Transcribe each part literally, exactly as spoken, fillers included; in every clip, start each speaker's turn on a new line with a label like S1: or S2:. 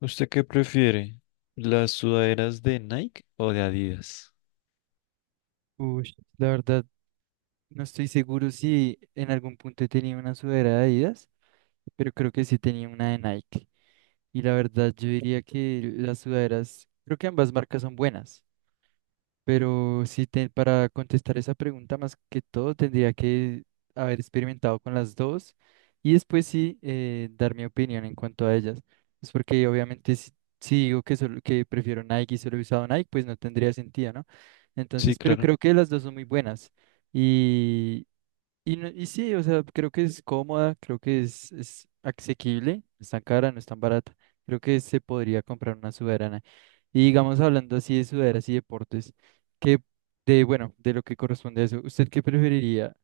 S1: ¿Usted qué prefiere? ¿Las sudaderas de Nike o de Adidas?
S2: Uy, la verdad, no estoy seguro si en algún punto tenía una sudadera de Adidas, pero creo que sí tenía una de Nike. Y la verdad, yo diría que las sudaderas, creo que ambas marcas son buenas. Pero sí, te- para contestar esa pregunta, más que todo, tendría que haber experimentado con las dos y después sí eh, dar mi opinión en cuanto a ellas. Es porque obviamente si, si digo que, solo, que prefiero Nike y solo he usado Nike, pues no tendría sentido, ¿no?
S1: Sí,
S2: Entonces, pero
S1: claro.
S2: creo que las dos son muy buenas y, no- y sí, o sea, creo que es cómoda, creo que es, es asequible, no es tan cara, no es tan barata. Creo que se podría comprar una sudadera. Y digamos, hablando así de sudaderas y deportes, que de, bueno, de lo que corresponde a eso, ¿usted qué preferiría?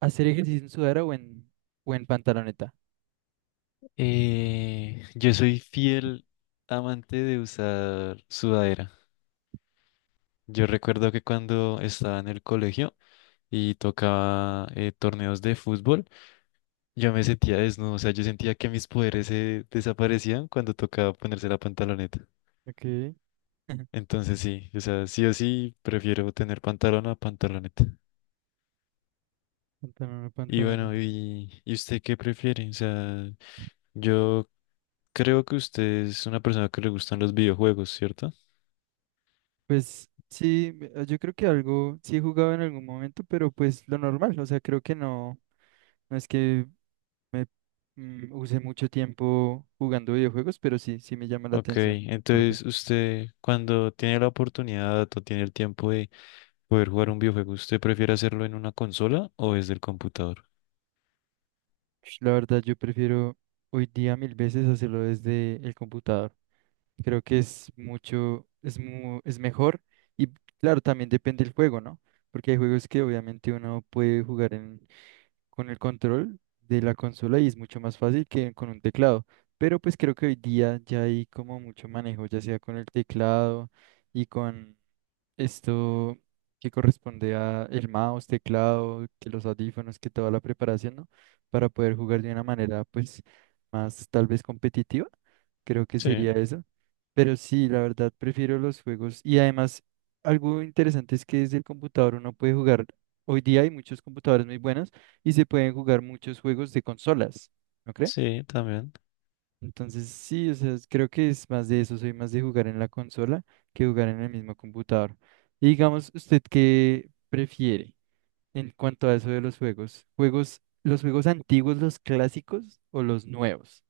S2: ¿Hacer ejercicio en sudadera o en, o en pantaloneta?
S1: Eh, yo soy fiel amante de usar sudadera. Yo recuerdo que cuando estaba en el colegio y tocaba eh, torneos de fútbol, yo me sentía desnudo, o sea, yo sentía que mis poderes se desaparecían cuando tocaba ponerse la pantaloneta.
S2: Ok,
S1: Entonces sí, o sea, sí o sí prefiero tener pantalón a pantaloneta.
S2: pantalón o
S1: Y bueno,
S2: pantaloneta.
S1: ¿y, y usted qué prefiere? O sea, yo creo que usted es una persona que le gustan los videojuegos, ¿cierto?
S2: Pues sí, me- ah, yo creo que algo, sí he jugado en algún momento, pero pues lo normal, o sea, creo que no, no es que me mm, usé mucho tiempo jugando videojuegos, pero sí, sí me llama la
S1: Ok,
S2: atención. Porque
S1: entonces usted cuando tiene la oportunidad o tiene el tiempo de poder jugar un videojuego, ¿usted prefiere hacerlo en una consola o desde el computador?
S2: la verdad yo prefiero hoy día mil veces hacerlo desde el computador. Creo que es mucho, es mu- es mejor y claro, también depende del juego, ¿no? Porque hay juegos que obviamente uno puede jugar en, con el control de la consola y es mucho más fácil que con un teclado. Pero pues creo que hoy día ya hay como mucho manejo, ya sea con el teclado y con Esto que corresponde a el mouse, teclado, que los audífonos, que toda la preparación, ¿no? Para poder jugar de una manera, pues, más tal vez competitiva. Creo que
S1: Sí,
S2: sería eso. Pero sí, la verdad, prefiero los juegos. Y además, algo interesante es que desde el computador uno puede jugar. Hoy día hay muchos computadores muy buenos y se pueden jugar muchos juegos de consolas. ¿No crees?
S1: sí, también.
S2: Entonces, sí, o sea, es- creo que es más de eso, soy más de jugar en la consola que jugar en el mismo computador. Y digamos, ¿usted qué prefiere en cuanto a eso de los juegos? ¿Juegos, los juegos antiguos, los clásicos o los nuevos?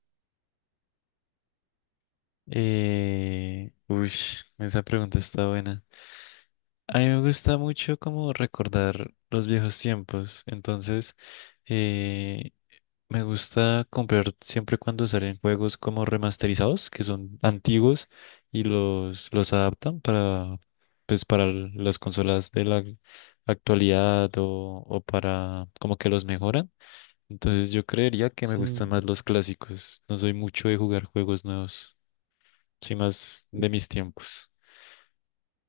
S1: Eh, uy, esa pregunta está buena. A mí me gusta mucho como recordar los viejos tiempos, entonces eh, me gusta comprar siempre cuando salen juegos como remasterizados, que son antiguos y los, los adaptan para, pues, para l- las consolas de la actualidad o, o para como que los mejoran. Entonces yo creería que me
S2: Sí.
S1: gustan más los clásicos, no soy mucho de jugar juegos nuevos, soy más de mis tiempos.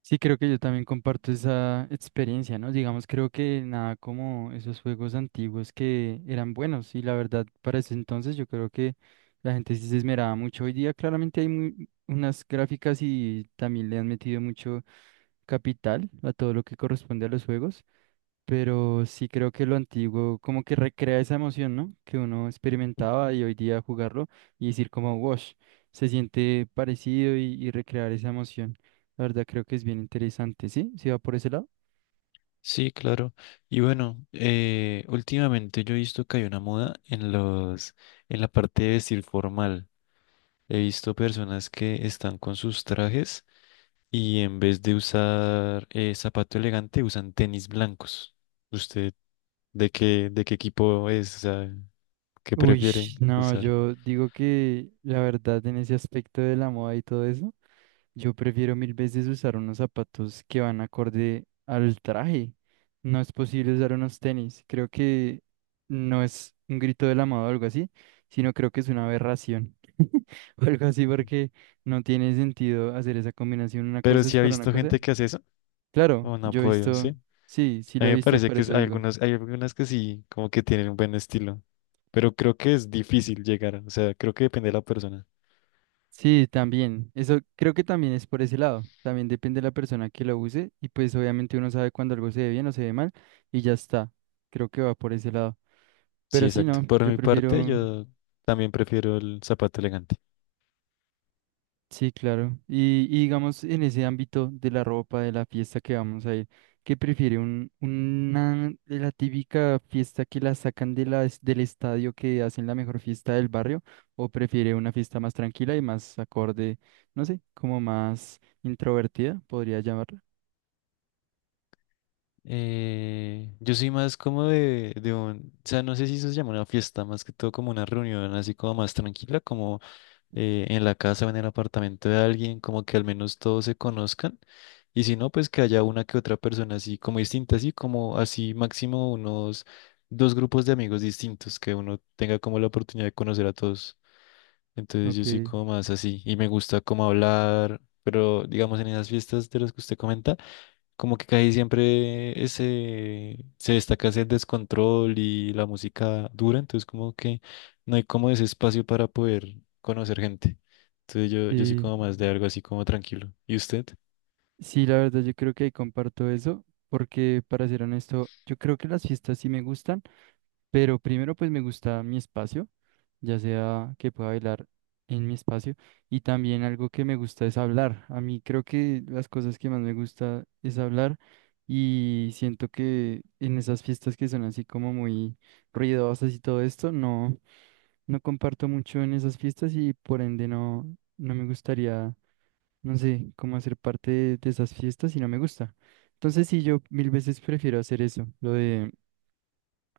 S2: Sí, creo que yo también comparto esa experiencia, ¿no? Digamos, creo que nada como esos juegos antiguos que eran buenos y la verdad para ese entonces yo creo que la gente sí se esmeraba mucho. Hoy día claramente hay muy- unas gráficas y también le han metido mucho capital a todo lo que corresponde a los juegos, pero sí creo que lo antiguo como que recrea esa emoción, ¿no? Que uno experimentaba y hoy día jugarlo y decir como, wash, se siente parecido y, y recrear esa emoción. La verdad creo que es bien interesante, ¿sí? ¿Sí va por ese lado?
S1: Sí, claro. Y bueno, eh, últimamente yo he visto que hay una moda en los, en la parte de vestir formal. He visto personas que están con sus trajes y en vez de usar eh, zapato elegante usan tenis blancos. ¿Usted de qué, de qué equipo es? O sea, ¿qué
S2: Uy,
S1: prefieren
S2: no,
S1: usar?
S2: yo digo que la verdad en ese aspecto de la moda y todo eso. Yo prefiero mil veces usar unos zapatos que van acorde al traje. No es posible usar unos tenis. Creo que no es un grito del amado o algo así, sino creo que es una aberración. O algo así porque no tiene sentido hacer esa combinación. Una
S1: Pero
S2: cosa es
S1: sí ha
S2: para una
S1: visto
S2: cosa.
S1: gente que hace eso,
S2: Claro,
S1: o no
S2: yo he
S1: ha, ¿sí?
S2: visto, sí, sí
S1: A
S2: lo
S1: mí
S2: he
S1: me
S2: visto,
S1: parece
S2: por
S1: que es-
S2: eso
S1: hay
S2: digo.
S1: algunas, hay algunas que sí, como que tienen un buen estilo, pero creo que es difícil llegar, o sea, creo que depende de la persona.
S2: Sí, también. Eso creo que también es por ese lado. También depende de la persona que lo use y pues obviamente uno sabe cuando algo se ve bien o se ve mal y ya está. Creo que va por ese lado.
S1: Sí,
S2: Pero sí,
S1: exacto.
S2: no,
S1: Por
S2: yo
S1: mi parte,
S2: prefiero,
S1: yo también prefiero el zapato elegante.
S2: sí, claro. Y, y digamos en ese ámbito de la ropa, de la fiesta que vamos a ir, ¿qué prefiere? Un, una, la típica fiesta que la sacan de la, del estadio que hacen la mejor fiesta del barrio o prefiere una fiesta más tranquila y más acorde, no sé, como más introvertida, podría llamarla.
S1: Eh, yo soy más como de, de un, o sea, no sé si eso se llama una fiesta, más que todo como una reunión así como más tranquila, como eh, en la casa o en el apartamento de alguien, como que al menos todos se conozcan. Y si no, pues que haya una que otra persona así como distinta, así como así máximo unos dos grupos de amigos distintos, que uno tenga como la oportunidad de conocer a todos. Entonces yo
S2: Ok,
S1: soy como más así y me gusta como hablar, pero digamos en esas fiestas de las que usted comenta. Como que casi siempre ese, se destaca ese descontrol y la música dura, entonces como que no hay como ese espacio para poder conocer gente. Entonces yo, yo soy como
S2: sí,
S1: más de algo así como tranquilo. ¿Y usted?
S2: sí, la verdad yo creo que ahí comparto eso, porque para ser honesto, yo creo que las fiestas sí me gustan, pero primero pues me gusta mi espacio, ya sea que pueda bailar en mi espacio, y también algo que me gusta es hablar. A mí creo que las cosas que más me gusta es hablar y siento que en esas fiestas que son así como muy ruidosas y todo esto, no, no comparto mucho en esas fiestas y por ende no, no me gustaría. No sé, cómo hacer parte de, de esas fiestas y no me gusta. Entonces sí, yo mil veces prefiero hacer eso, lo de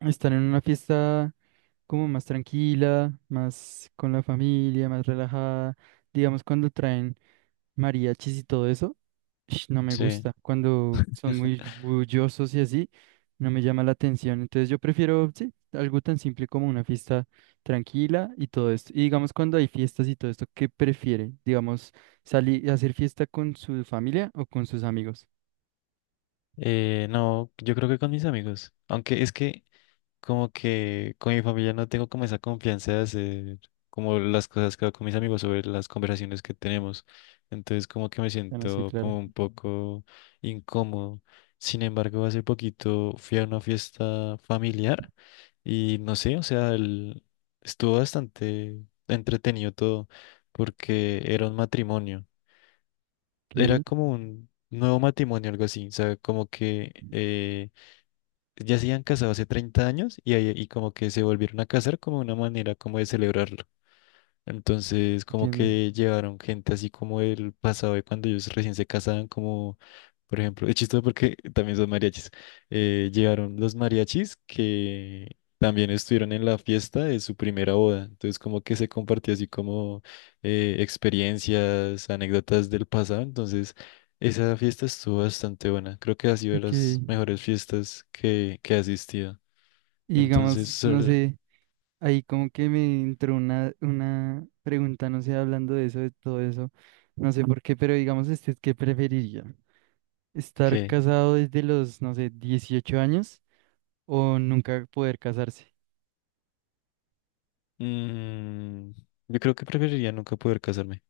S2: estar en una fiesta como más tranquila, más con la familia, más relajada. Digamos, cuando traen mariachis y todo eso, ish, no me
S1: Sí.
S2: gusta. Cuando son muy bullosos y así, no me llama la atención. Entonces yo prefiero, sí, algo tan simple como una fiesta tranquila y todo esto. Y digamos, cuando hay fiestas y todo esto, ¿qué prefiere? Digamos, salir a hacer fiesta con su familia o con sus amigos.
S1: Eh, no, yo creo que con mis amigos. Aunque es que como que con mi familia no tengo como esa confianza de hacer como las cosas que hago con mis amigos sobre las conversaciones que tenemos. Entonces como que me
S2: Bueno, sí,
S1: siento
S2: claro.
S1: como un poco incómodo. Sin embargo, hace poquito fui a una fiesta familiar y no sé, o sea, el- estuvo bastante entretenido todo porque era un matrimonio. Era
S2: Ok,
S1: como un nuevo matrimonio, algo así. O sea, como que... eh, ya se habían casado hace treinta años y, ahí- y como que se volvieron a casar como una manera como de celebrar entonces, como
S2: entiendo.
S1: que llevaron gente así como el pasado de cuando ellos recién se casaban, como por ejemplo, es chistoso porque también son mariachis. Eh, llegaron los mariachis que también estuvieron en la fiesta de su primera boda. Entonces, como que se compartió así como eh, experiencias, anécdotas del pasado. Entonces, esa fiesta estuvo bastante buena. Creo que ha sido de
S2: Ok.
S1: las
S2: Y
S1: mejores fiestas que, que he asistido. Entonces,
S2: digamos, no
S1: sol-
S2: sé. Ahí como que me entró una, una pregunta, no sé, hablando de eso, de todo eso, no sé por qué, pero digamos, este, ¿qué preferiría? ¿Estar
S1: ¿qué?
S2: casado desde los, no sé, dieciocho años o nunca poder casarse?
S1: Mm, yo creo que preferiría nunca poder casarme,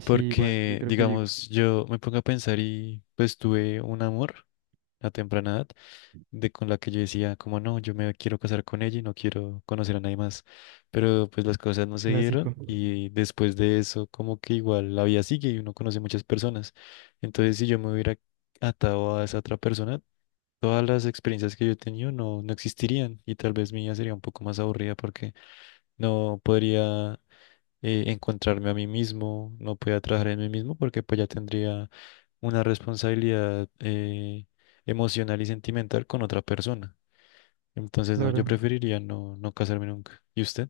S2: Sí, igual, yo
S1: porque,
S2: creo que yo igual.
S1: digamos, yo me pongo a pensar y pues tuve un amor a temprana edad de con la que yo decía, como no, yo me quiero casar con ella y no quiero conocer a nadie más, pero pues las cosas no se
S2: Clásico,
S1: dieron y después de eso como que igual la vida sigue y uno conoce muchas personas, entonces si yo me hubiera atado a esa otra persona, todas las experiencias que yo he tenido no, no existirían y tal vez mi vida sería un poco más aburrida porque no podría eh, encontrarme a mí mismo, no podía trabajar en mí mismo porque pues ya tendría una responsabilidad eh, emocional y sentimental con otra persona. Entonces, no, yo
S2: claro.
S1: preferiría no, no casarme nunca. ¿Y usted?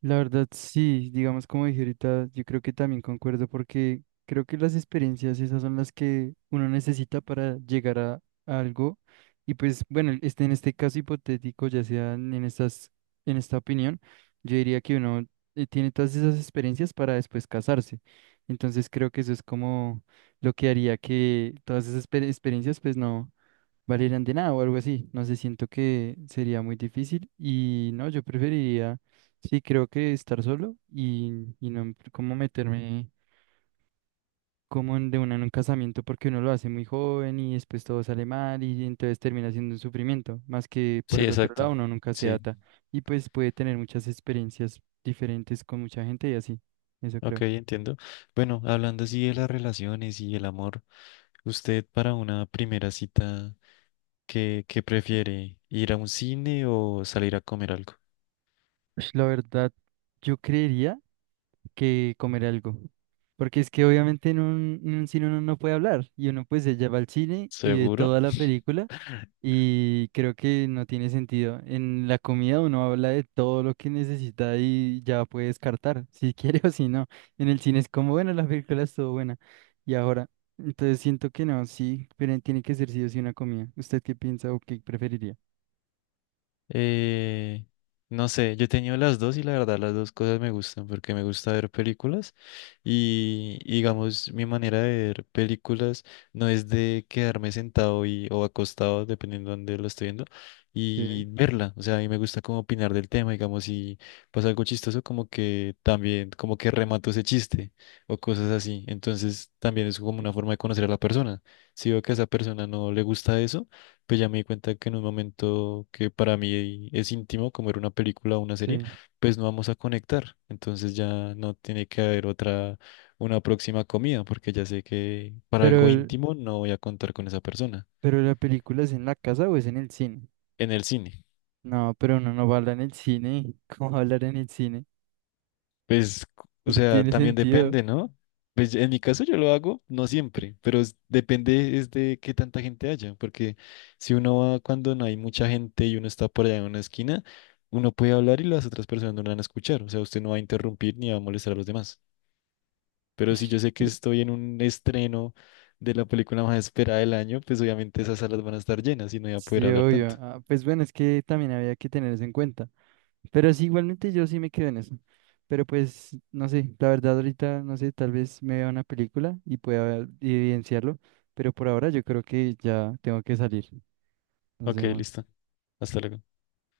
S2: La verdad, sí, digamos como dije ahorita, yo creo que también concuerdo porque creo que las experiencias esas son las que uno necesita para llegar a, a algo y pues bueno, el- este, en este caso hipotético, ya sea en en estas, en esta opinión, yo diría que uno eh, tiene todas esas experiencias para después casarse. Entonces creo que eso es como lo que haría que todas esas exper- experiencias pues no valieran de nada o algo así. No sé, siento que sería muy difícil y no, yo preferiría, sí, creo que estar solo y, y no em, como meterme como en- de una en un casamiento porque uno lo hace muy joven y después todo sale mal y entonces termina siendo un sufrimiento, más que por
S1: Sí,
S2: el otro
S1: exacto.
S2: lado uno nunca se
S1: Sí,
S2: ata y pues puede tener muchas experiencias diferentes con mucha gente y así, eso
S1: ok,
S2: creo.
S1: entiendo. Bueno, hablando así de las relaciones y el amor, ¿usted para una primera cita qué, qué prefiere? ¿Ir a un cine o salir a comer algo?
S2: Pues, la verdad, yo creería que comer algo. Porque es que obviamente en un, en un cine uno no puede hablar y uno pues ella va al cine y ve
S1: ¿Seguro?
S2: toda la película y creo que no tiene sentido. En la comida uno habla de todo lo que necesita y ya puede descartar si quiere o si no. En el cine es como, bueno, la película estuvo buena y ahora. Entonces siento que no, sí, pero tiene que ser sí o sí una comida. ¿Usted qué piensa o qué preferiría?
S1: Eh, no sé, yo he tenido las dos y la verdad las dos cosas me gustan porque me gusta ver películas y y digamos mi manera de ver películas no es de quedarme sentado y, o acostado, dependiendo de dónde lo estoy viendo,
S2: Ok.
S1: y verla. O sea, a mí me gusta como opinar del tema, digamos, si pasa algo chistoso como que también como que remato ese chiste o cosas así. Entonces también es como una forma de conocer a la persona. Si veo que a esa persona no le gusta eso, pues ya me di cuenta que en un momento que para mí es íntimo, como era una película o una serie,
S2: Sí.
S1: pues no vamos a conectar. Entonces ya no tiene que haber otra, una próxima comida, porque ya sé que para
S2: Pero,
S1: algo
S2: el-
S1: íntimo no voy a contar con esa persona
S2: pero ¿la película es en la casa o es en el cine?
S1: en el cine.
S2: No, pero uno no va a hablar en el cine. ¿Cómo va a hablar en el cine?
S1: Pues, o
S2: No
S1: sea,
S2: tiene
S1: también
S2: sentido.
S1: depende, ¿no? Pues en mi caso yo lo hago, no siempre, pero es- depende es de qué tanta gente haya, porque si uno va cuando no hay mucha gente y uno está por allá en una esquina, uno puede hablar y las otras personas no lo van a escuchar, o sea, usted no va a interrumpir ni va a molestar a los demás. Pero si yo
S2: Ush,
S1: sé que estoy en un estreno de la película más esperada del año, pues obviamente esas salas van a estar llenas y no voy a poder
S2: sí,
S1: hablar
S2: obvio.
S1: tanto.
S2: Ah, pues bueno, es que también había que tener eso en cuenta. Pero sí, igualmente yo sí me quedo en eso. Pero pues, no sé, la verdad ahorita, no sé, tal vez me vea una película y pueda evidenciarlo. Pero por ahora yo creo que ya tengo que salir. Nos
S1: Ok,
S2: vemos.
S1: listo. Hasta luego.